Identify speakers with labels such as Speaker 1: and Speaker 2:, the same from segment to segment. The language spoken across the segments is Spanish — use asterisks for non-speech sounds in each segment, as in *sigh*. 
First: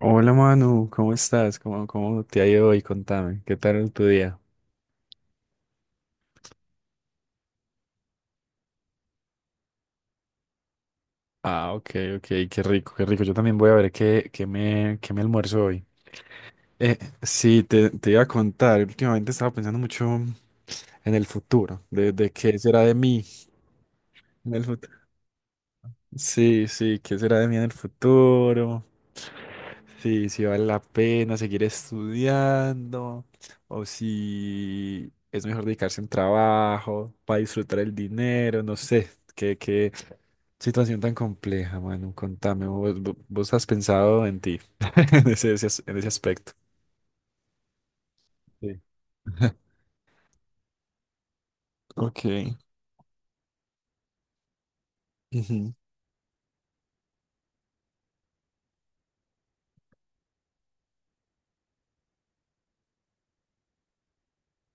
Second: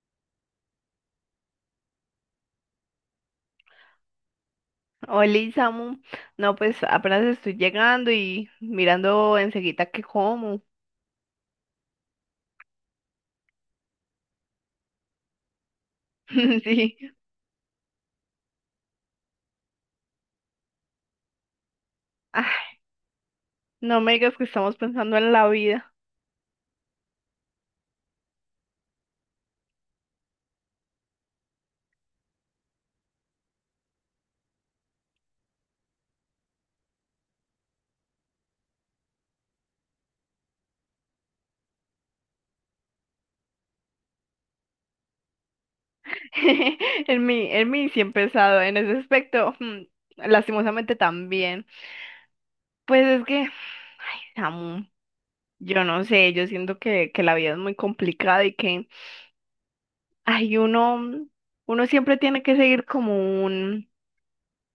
Speaker 1: Hola Manu, ¿cómo estás? ¿Cómo te ha ido hoy? Contame, ¿qué tal tu día?
Speaker 2: Oli, Samu. No, pues apenas estoy llegando y mirando enseguida qué como.
Speaker 1: Ah, ok, ok, qué rico, qué rico. Yo también voy a ver qué me almuerzo hoy.
Speaker 2: *laughs* Sí.
Speaker 1: Eh, sí, te iba a contar, últimamente estaba pensando mucho en el futuro, de qué
Speaker 2: Ay,
Speaker 1: será de mí
Speaker 2: no me digas que
Speaker 1: en el
Speaker 2: estamos
Speaker 1: futuro.
Speaker 2: pensando en la vida.
Speaker 1: Sí, sí, qué será de mí en el futuro, sí, si vale la pena seguir estudiando o si es mejor dedicarse a un trabajo para disfrutar el dinero, no sé, qué situación tan compleja, Manu. Contame, vos has pensado en ti, *laughs* en ese aspecto.
Speaker 2: *laughs* En mí sí he pensado en
Speaker 1: Sí.
Speaker 2: ese aspecto.
Speaker 1: *laughs*
Speaker 2: Lastimosamente también.
Speaker 1: Ok.
Speaker 2: Pues es que, Samu,
Speaker 1: Ujú,
Speaker 2: yo no sé, yo siento que la vida es muy complicada y que, ay, uno siempre tiene que seguir como un,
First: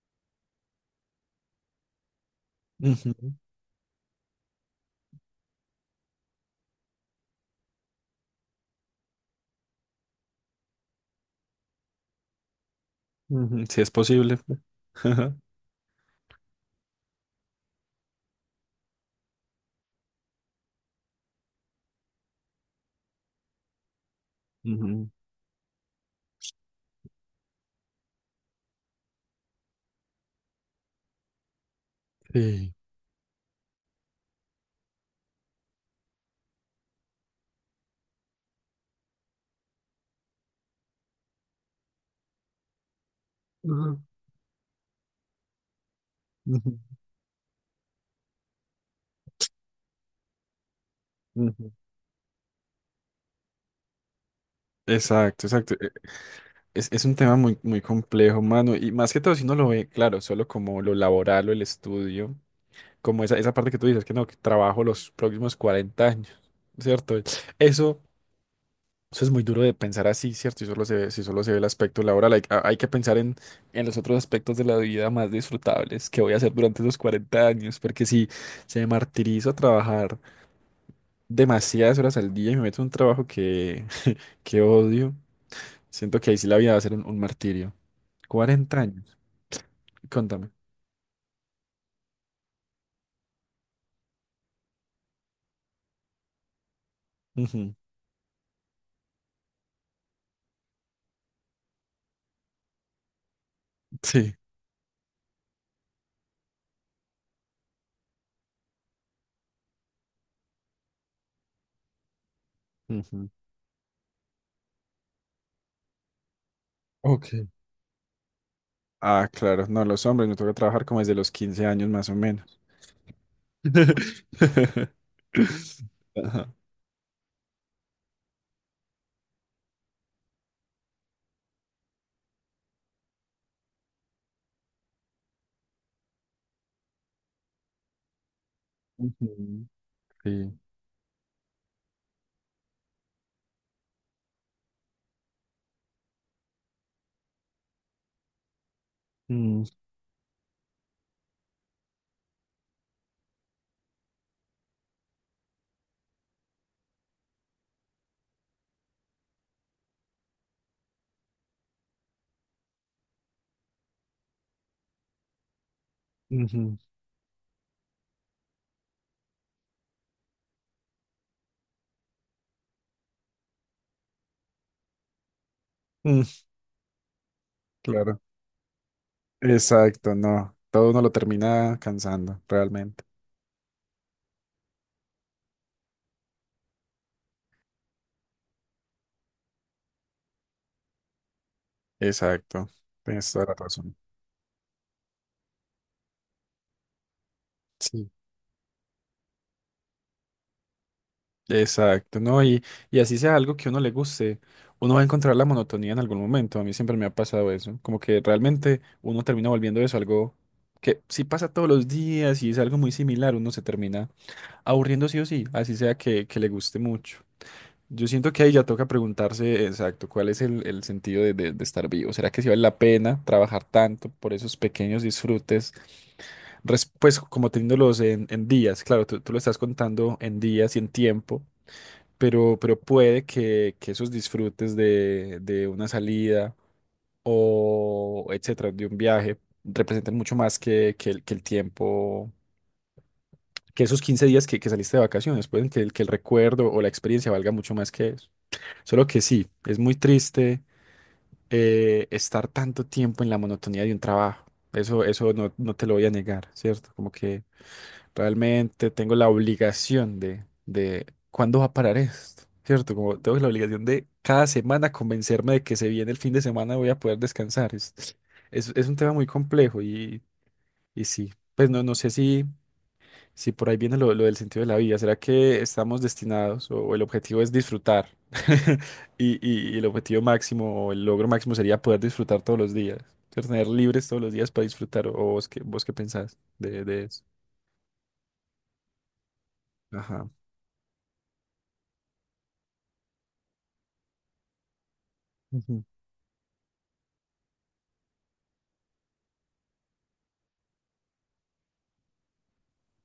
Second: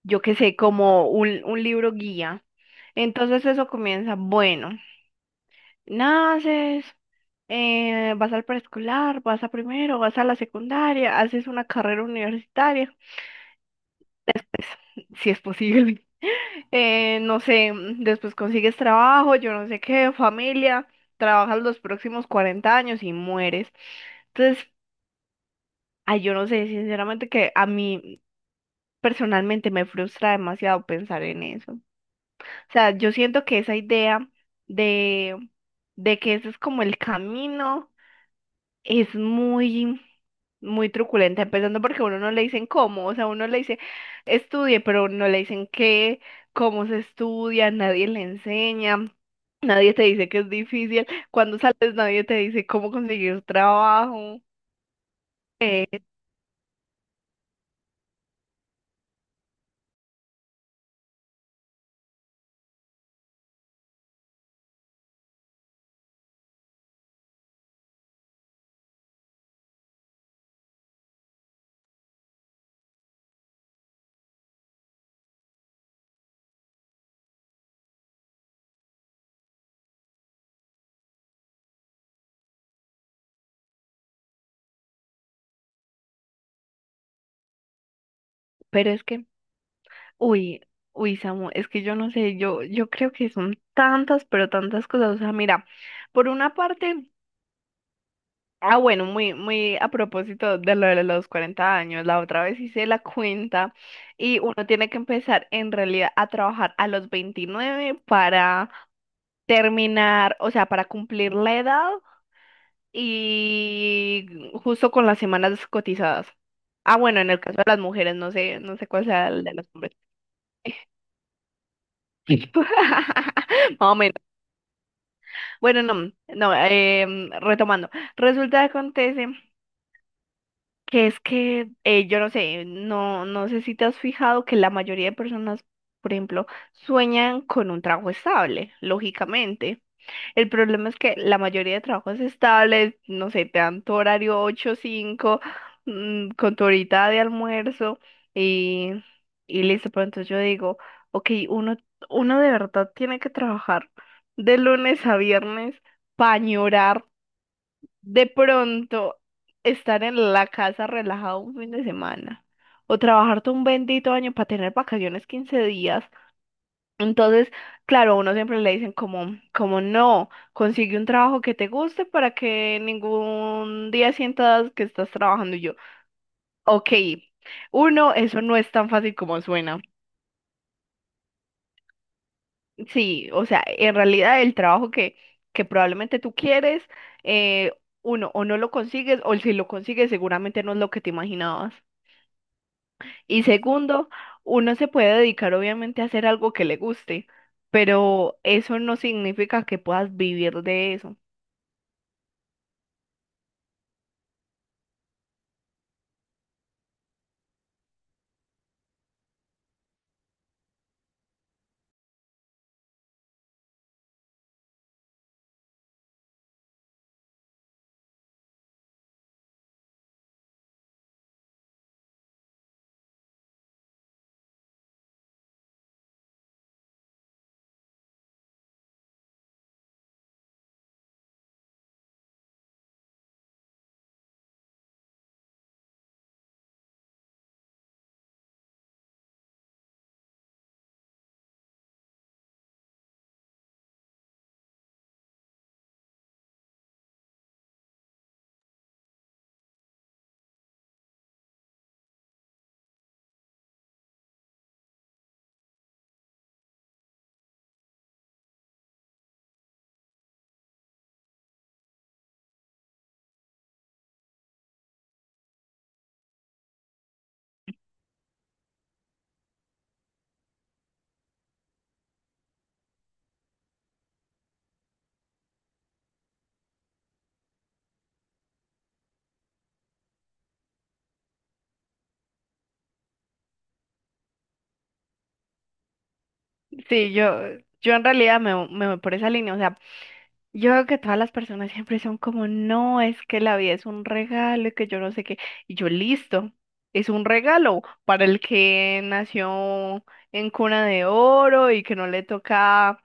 Speaker 2: yo qué sé, como un libro guía.
Speaker 1: ujú,
Speaker 2: Entonces eso comienza, bueno. Naces, vas al preescolar, vas a primero, vas a la secundaria, haces una carrera universitaria,
Speaker 1: ujú. Si es posible.
Speaker 2: pues, *laughs* si
Speaker 1: Ajá.
Speaker 2: es posible. *laughs* No sé, después consigues trabajo, yo no sé qué, familia, trabajas los próximos 40 años y mueres. Entonces,
Speaker 1: *laughs* Ujú.
Speaker 2: ay, yo no sé, sinceramente que a mí personalmente me frustra demasiado pensar en eso. O
Speaker 1: Sí.
Speaker 2: sea, yo siento que esa idea de, de que ese es como el camino es muy, muy truculenta, empezando porque a uno no le dicen cómo, o sea, uno le dice
Speaker 1: Ujú,
Speaker 2: estudie, pero no le dicen qué,
Speaker 1: ujú,
Speaker 2: cómo se estudia, nadie le enseña, nadie te dice que es difícil, cuando
Speaker 1: ujú.
Speaker 2: sales nadie te dice cómo conseguir trabajo,
Speaker 1: Exacto, exacto.
Speaker 2: eh,
Speaker 1: Es un tema muy, muy complejo, mano. Y más que todo, si uno lo ve, claro, solo como lo laboral o el estudio, como esa parte que tú dices, que no, que trabajo los próximos 40 años, ¿cierto? Eso. Eso es muy duro de pensar así, ¿cierto? Y solo se ve, si solo se ve el aspecto laboral, hay que pensar en los otros aspectos de la vida más disfrutables que voy a hacer durante esos 40 años, porque si se martirizo a trabajar demasiadas horas al día y me meto en un trabajo que, *laughs* que odio, siento que ahí sí la vida va a ser un martirio. cuarenta
Speaker 2: pero es
Speaker 1: años,
Speaker 2: que,
Speaker 1: contame.
Speaker 2: uy, uy, Samu, es que yo no sé, yo creo que son tantas, pero tantas cosas, o sea, mira, por una parte...
Speaker 1: Ujú.
Speaker 2: Ah, bueno, muy, muy a propósito de lo de los 40 años, la otra vez hice la cuenta
Speaker 1: Sí.
Speaker 2: y uno tiene que empezar en realidad a trabajar a los 29 para terminar, o sea, para cumplir la edad
Speaker 1: Ujú.
Speaker 2: y justo con las semanas cotizadas. Ah, bueno, en
Speaker 1: Ok.
Speaker 2: el caso de las mujeres, no sé, no sé cuál sea
Speaker 1: Ah,
Speaker 2: el de
Speaker 1: claro,
Speaker 2: los
Speaker 1: no,
Speaker 2: hombres.
Speaker 1: los hombres me toca trabajar como desde los 15 años más o menos.
Speaker 2: *laughs* Más o menos.
Speaker 1: *laughs*
Speaker 2: Bueno, no,
Speaker 1: Ajá.
Speaker 2: no, retomando. Resulta que acontece. Que es que, yo no sé, no, no sé si te has fijado que la mayoría de personas, por ejemplo, sueñan con un trabajo estable,
Speaker 1: Ujú.
Speaker 2: lógicamente. El
Speaker 1: Sí.
Speaker 2: problema es que la mayoría de trabajos estables, no sé, te dan tu horario ocho cinco, con tu horita de almuerzo y,
Speaker 1: Mm,
Speaker 2: y listo. Pero entonces yo digo, ok, uno de verdad tiene que trabajar de lunes a viernes para de pronto estar en la casa relajado un fin de semana o trabajar todo un bendito año para tener vacaciones 15 días.
Speaker 1: ujú,
Speaker 2: Entonces, claro, a uno siempre le dicen como, como no, consigue un trabajo que te guste para que ningún día sientas que estás trabajando. Y yo,
Speaker 1: mm,
Speaker 2: ok, uno,
Speaker 1: claro.
Speaker 2: eso no es tan fácil como suena.
Speaker 1: Exacto, no. Todo uno lo termina cansando, realmente.
Speaker 2: Sí, o sea, en realidad el trabajo que probablemente tú quieres, eh, uno, o no lo consigues, o si lo consigues, seguramente no es lo que te imaginabas.
Speaker 1: Exacto. Tienes
Speaker 2: Y
Speaker 1: toda la razón.
Speaker 2: segundo, uno se puede dedicar obviamente a hacer algo que le guste,
Speaker 1: Sí.
Speaker 2: pero eso no significa que puedas vivir de eso.
Speaker 1: Exacto, ¿no? Y así sea algo que a uno le guste, uno va a encontrar la monotonía en algún momento. A mí siempre me ha pasado eso. Como que realmente uno termina volviendo eso algo que si pasa todos los días y es algo muy similar, uno se termina aburriendo sí o sí, así sea que le guste mucho. Yo siento que ahí ya toca preguntarse exacto cuál es el sentido de estar vivo. ¿Será que si vale la pena trabajar tanto por esos pequeños disfrutes? Pues como teniéndolos en días, claro, tú lo estás contando en días y en tiempo, pero puede que esos disfrutes de una salida o etcétera, de un viaje, representen mucho más que el tiempo, que esos 15 días que saliste de vacaciones. Pueden que el recuerdo o la experiencia valga mucho más que eso. Solo que sí, es muy triste estar tanto tiempo en la monotonía de un trabajo. Eso no te lo voy a negar, ¿cierto? Como que realmente tengo la obligación de ¿cuándo va a parar esto? ¿Cierto? Como tengo la obligación de cada semana convencerme de que se viene el fin de semana voy a poder descansar. Es un tema muy complejo y sí, pues no sé si... Sí, por ahí viene lo del sentido de la vida. ¿Será que estamos destinados o el objetivo es disfrutar? *laughs* Y el objetivo máximo o el logro máximo sería poder disfrutar todos los días, ser tener libres todos los días para disfrutar. ¿O vos qué pensás de
Speaker 2: Sí,
Speaker 1: eso?
Speaker 2: yo en realidad me voy por esa línea. O sea,
Speaker 1: Ajá.
Speaker 2: yo veo que todas las personas siempre son como, no, es que la vida es un regalo y que yo no sé qué. Y
Speaker 1: Ujú,
Speaker 2: yo, listo, es un regalo para el que nació en cuna de oro y que no le toca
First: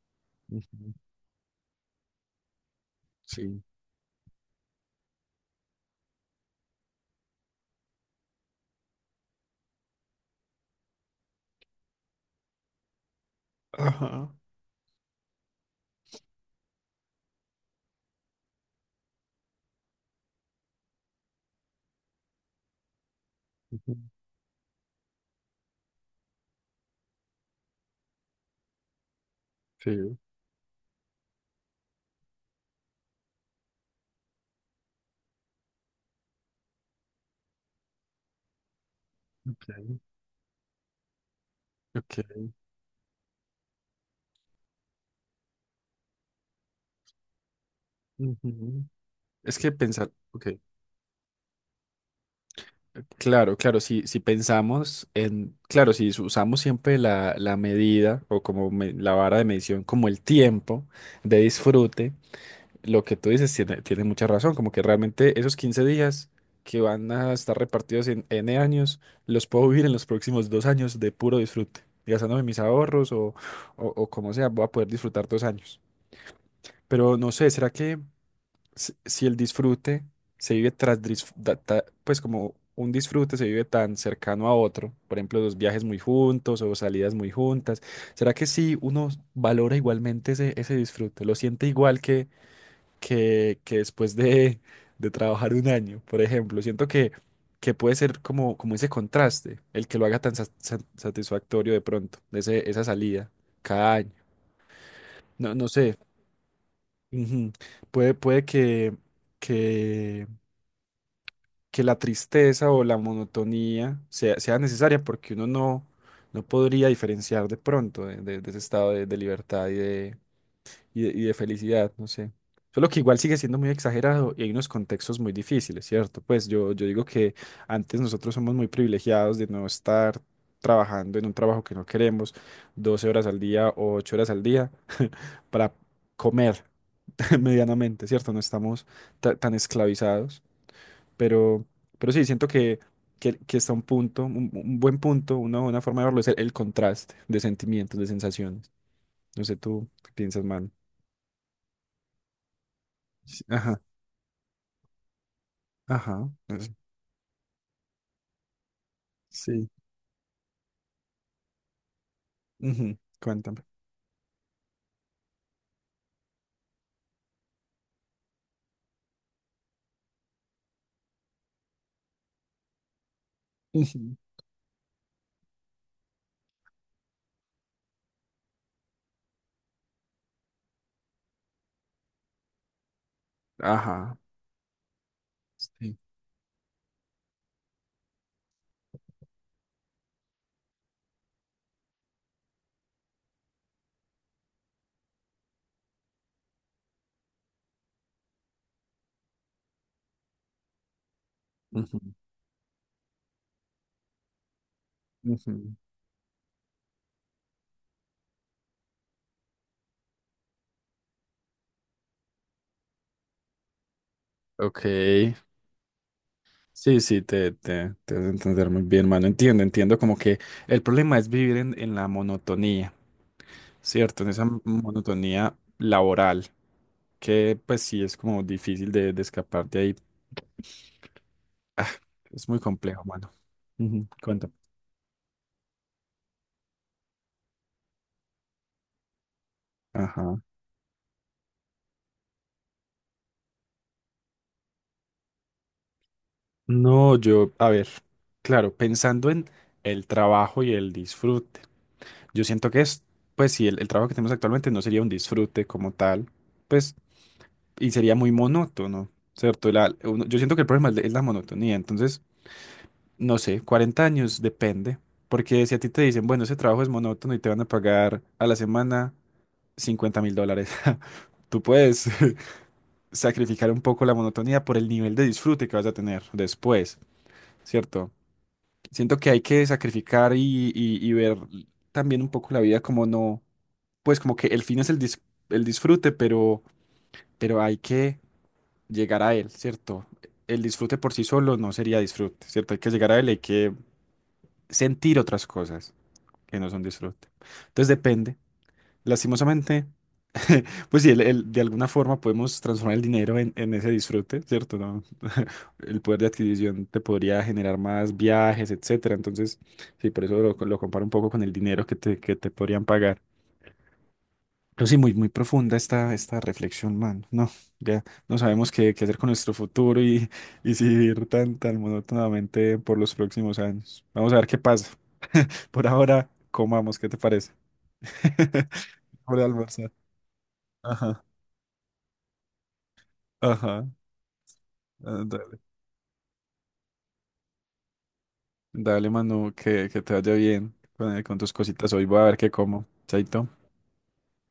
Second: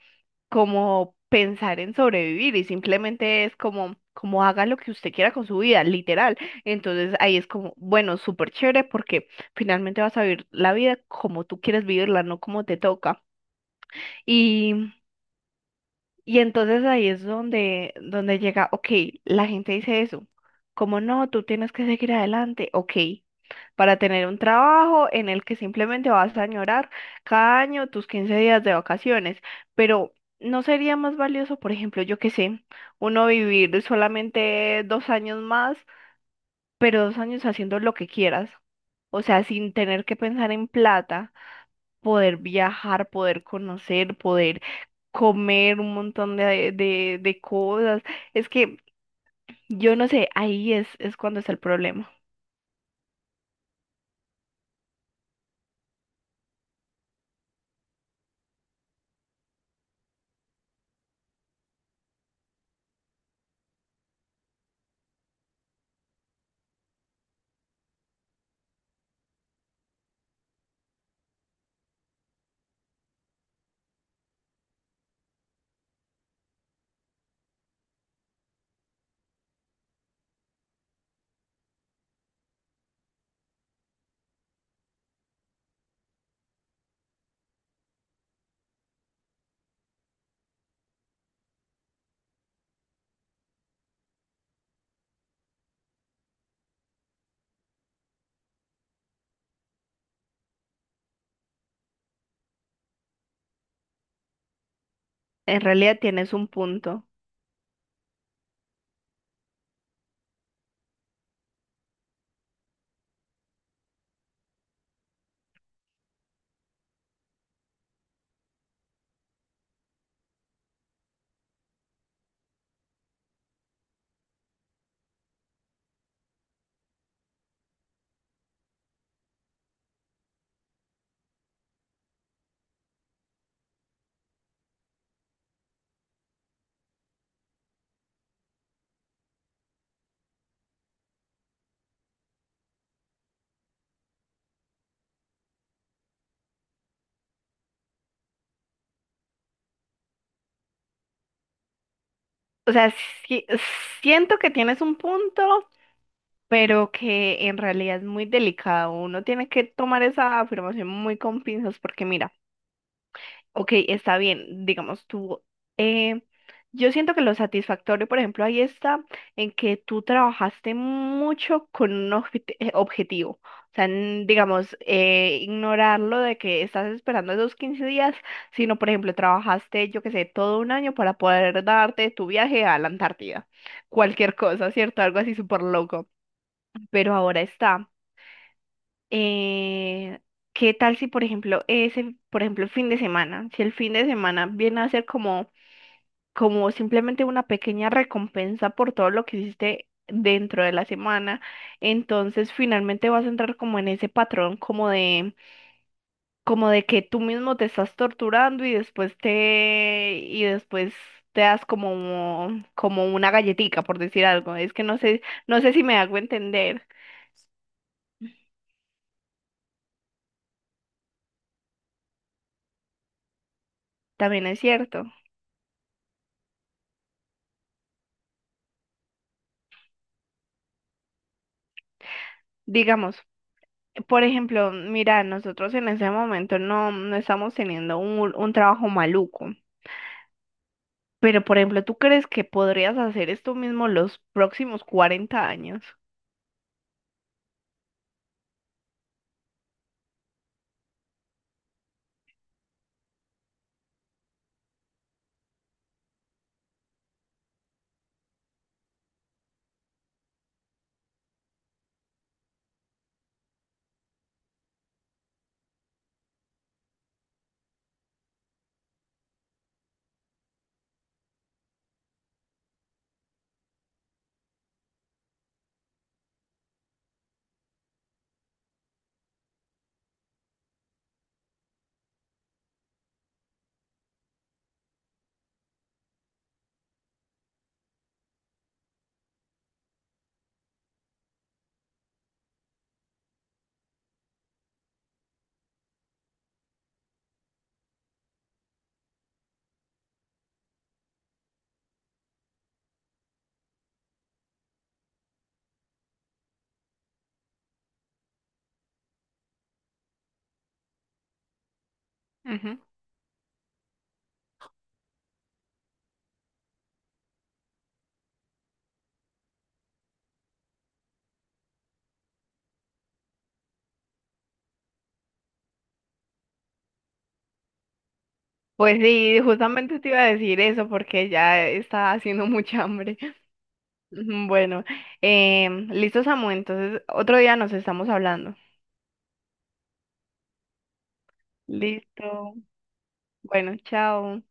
Speaker 1: ujú.
Speaker 2: como pensar en sobrevivir y simplemente es
Speaker 1: Sí.
Speaker 2: como, como haga lo que usted quiera con su vida, literal. Entonces ahí es como, bueno, súper chévere porque finalmente vas a vivir la vida como tú quieres vivirla, no como te toca.
Speaker 1: Ajá.
Speaker 2: Y entonces ahí es donde, llega, ok, la gente dice eso, como no, tú tienes que seguir adelante, ok,
Speaker 1: Ujú.
Speaker 2: para tener un trabajo en el que simplemente vas a añorar cada año tus 15 días de vacaciones, pero
Speaker 1: Sí.
Speaker 2: ¿no sería más valioso, por ejemplo, yo qué sé, uno vivir solamente 2 años más, pero 2 años haciendo lo que quieras, o sea, sin
Speaker 1: Ok.
Speaker 2: tener que pensar en plata? Poder
Speaker 1: Ok.
Speaker 2: viajar, poder conocer, poder comer un montón de cosas. Es que
Speaker 1: Ujú. Es que
Speaker 2: yo no
Speaker 1: pensar,
Speaker 2: sé,
Speaker 1: ok.
Speaker 2: ahí es cuando está el problema.
Speaker 1: Claro, claro, si pensamos en, claro, si usamos siempre la medida o la vara de medición como el tiempo de disfrute, lo que tú dices tiene mucha razón, como que realmente esos 15 días que van a estar repartidos en N años, los puedo vivir en los próximos 2 años de puro disfrute, gastándome mis ahorros o como sea, voy a poder disfrutar 2 años. Pero no sé, ¿será que si el disfrute se vive tras, disf- da- ta- pues como un disfrute se vive tan cercano a otro, por ejemplo, los viajes muy juntos o salidas muy juntas, ¿será que sí uno valora igualmente ese disfrute? ¿Lo siente igual que después de trabajar un año, por ejemplo? Siento que puede ser como ese contraste, el que lo haga tan satisfactorio de pronto, ese, esa salida cada año. No,
Speaker 2: En
Speaker 1: no sé.
Speaker 2: realidad tienes un punto.
Speaker 1: Ujú. Puede que que la tristeza o la monotonía sea necesaria porque uno no podría diferenciar de pronto de ese estado de libertad y de felicidad, no sé. Solo que igual sigue siendo muy exagerado y hay unos contextos muy difíciles, ¿cierto? Pues yo digo que antes nosotros somos muy privilegiados de no estar trabajando en un trabajo que no queremos 12 horas al día o 8 horas al día *laughs* para comer *laughs* medianamente, ¿cierto? No estamos tan esclavizados. Pero, pero sí, siento que está un punto, un buen punto, una buena forma de verlo es el contraste de sentimientos, de sensaciones. No sé, tú qué piensas, man.
Speaker 2: O sea,
Speaker 1: Sí,
Speaker 2: sí-
Speaker 1: ajá,
Speaker 2: siento que tienes un punto,
Speaker 1: ajá. es-
Speaker 2: pero que en realidad es muy delicado. Uno tiene que
Speaker 1: Sí.
Speaker 2: tomar esa afirmación muy con pinzas porque mira,
Speaker 1: Ujú, cuéntame.
Speaker 2: ok, está bien, digamos tú. eh, yo siento que lo satisfactorio, por ejemplo, ahí está en que tú trabajaste mucho con un objetivo. O sea,
Speaker 1: Ujú,
Speaker 2: digamos, ignorar lo de que estás esperando esos 15 días, sino, por ejemplo, trabajaste, yo qué sé, todo un año para poder darte tu viaje a la Antártida.
Speaker 1: ajá.
Speaker 2: Cualquier cosa, ¿cierto? Algo así súper
Speaker 1: Sí.
Speaker 2: loco. Pero ahora está, eh, ¿qué tal si, por ejemplo, ese, por ejemplo, el fin de semana, si el fin de semana viene a ser como, como simplemente una pequeña recompensa por todo lo que hiciste dentro de la semana, entonces finalmente vas a entrar como en ese patrón, como de,
Speaker 1: Ujú, ujú.
Speaker 2: como de que tú mismo te estás torturando y después te das como, como una galletica, por decir algo. Es que
Speaker 1: Ok.
Speaker 2: no sé, no sé si me hago entender.
Speaker 1: Sí, sí, te vas a entender muy bien, mano. Entiendo, entiendo como que el problema es vivir en la monotonía, ¿cierto? En esa
Speaker 2: También es cierto.
Speaker 1: monotonía laboral, que pues sí es como difícil de escapar de ahí. Ah, es muy complejo,
Speaker 2: Digamos.
Speaker 1: mano. Ujú,
Speaker 2: Por
Speaker 1: cuéntame.
Speaker 2: ejemplo, mira, nosotros en ese momento no, no estamos teniendo un trabajo maluco,
Speaker 1: Ajá.
Speaker 2: pero por ejemplo, ¿tú crees que podrías hacer esto mismo los próximos 40 años?
Speaker 1: No, yo, a ver, claro, pensando en el trabajo y el disfrute. Yo siento que es, pues sí, el trabajo que tenemos actualmente no sería un disfrute como tal. Pues y sería muy monótono, ¿cierto? Yo siento que el problema es la monotonía, entonces, no sé, 40 años depende, porque si a ti te dicen, bueno, ese trabajo es monótono y te van a pagar a la semana $50.000, *laughs* tú puedes *laughs* sacrificar un poco la monotonía por el nivel de disfrute que vas a tener después, ¿cierto? Siento que hay que sacrificar y ver también un poco la vida como no, pues como que el fin es el disfrute, pero hay que... llegar a él, ¿cierto? El disfrute por sí solo no sería disfrute, ¿cierto? Hay que llegar a él, hay que sentir otras cosas que no son disfrute. Entonces depende. Lastimosamente, *laughs* pues sí, de alguna forma podemos transformar el dinero en ese disfrute, ¿cierto? ¿No? *laughs* El poder de adquisición te podría generar más viajes, etcétera. Entonces, sí, por eso lo comparo un poco con el dinero que te
Speaker 2: Ujú.
Speaker 1: podrían pagar. Pero sí, muy, muy profunda esta reflexión, man. No, ya no sabemos qué hacer con nuestro futuro y si vivir tan, tan monótonamente por los próximos años. Vamos a ver qué pasa. Por ahora, comamos, ¿qué te parece? *laughs*
Speaker 2: Pues sí,
Speaker 1: Por almorzar.
Speaker 2: justamente te iba a decir eso
Speaker 1: Ajá,
Speaker 2: porque ya está haciendo mucha hambre. *laughs*
Speaker 1: ajá.
Speaker 2: Bueno,
Speaker 1: Ah, dale,
Speaker 2: listo, Samu, entonces otro día nos estamos hablando.
Speaker 1: dale, Manu, que te vaya bien con tus cositas. Hoy voy a ver qué
Speaker 2: Listo,
Speaker 1: como. Chaito.
Speaker 2: bueno, chao.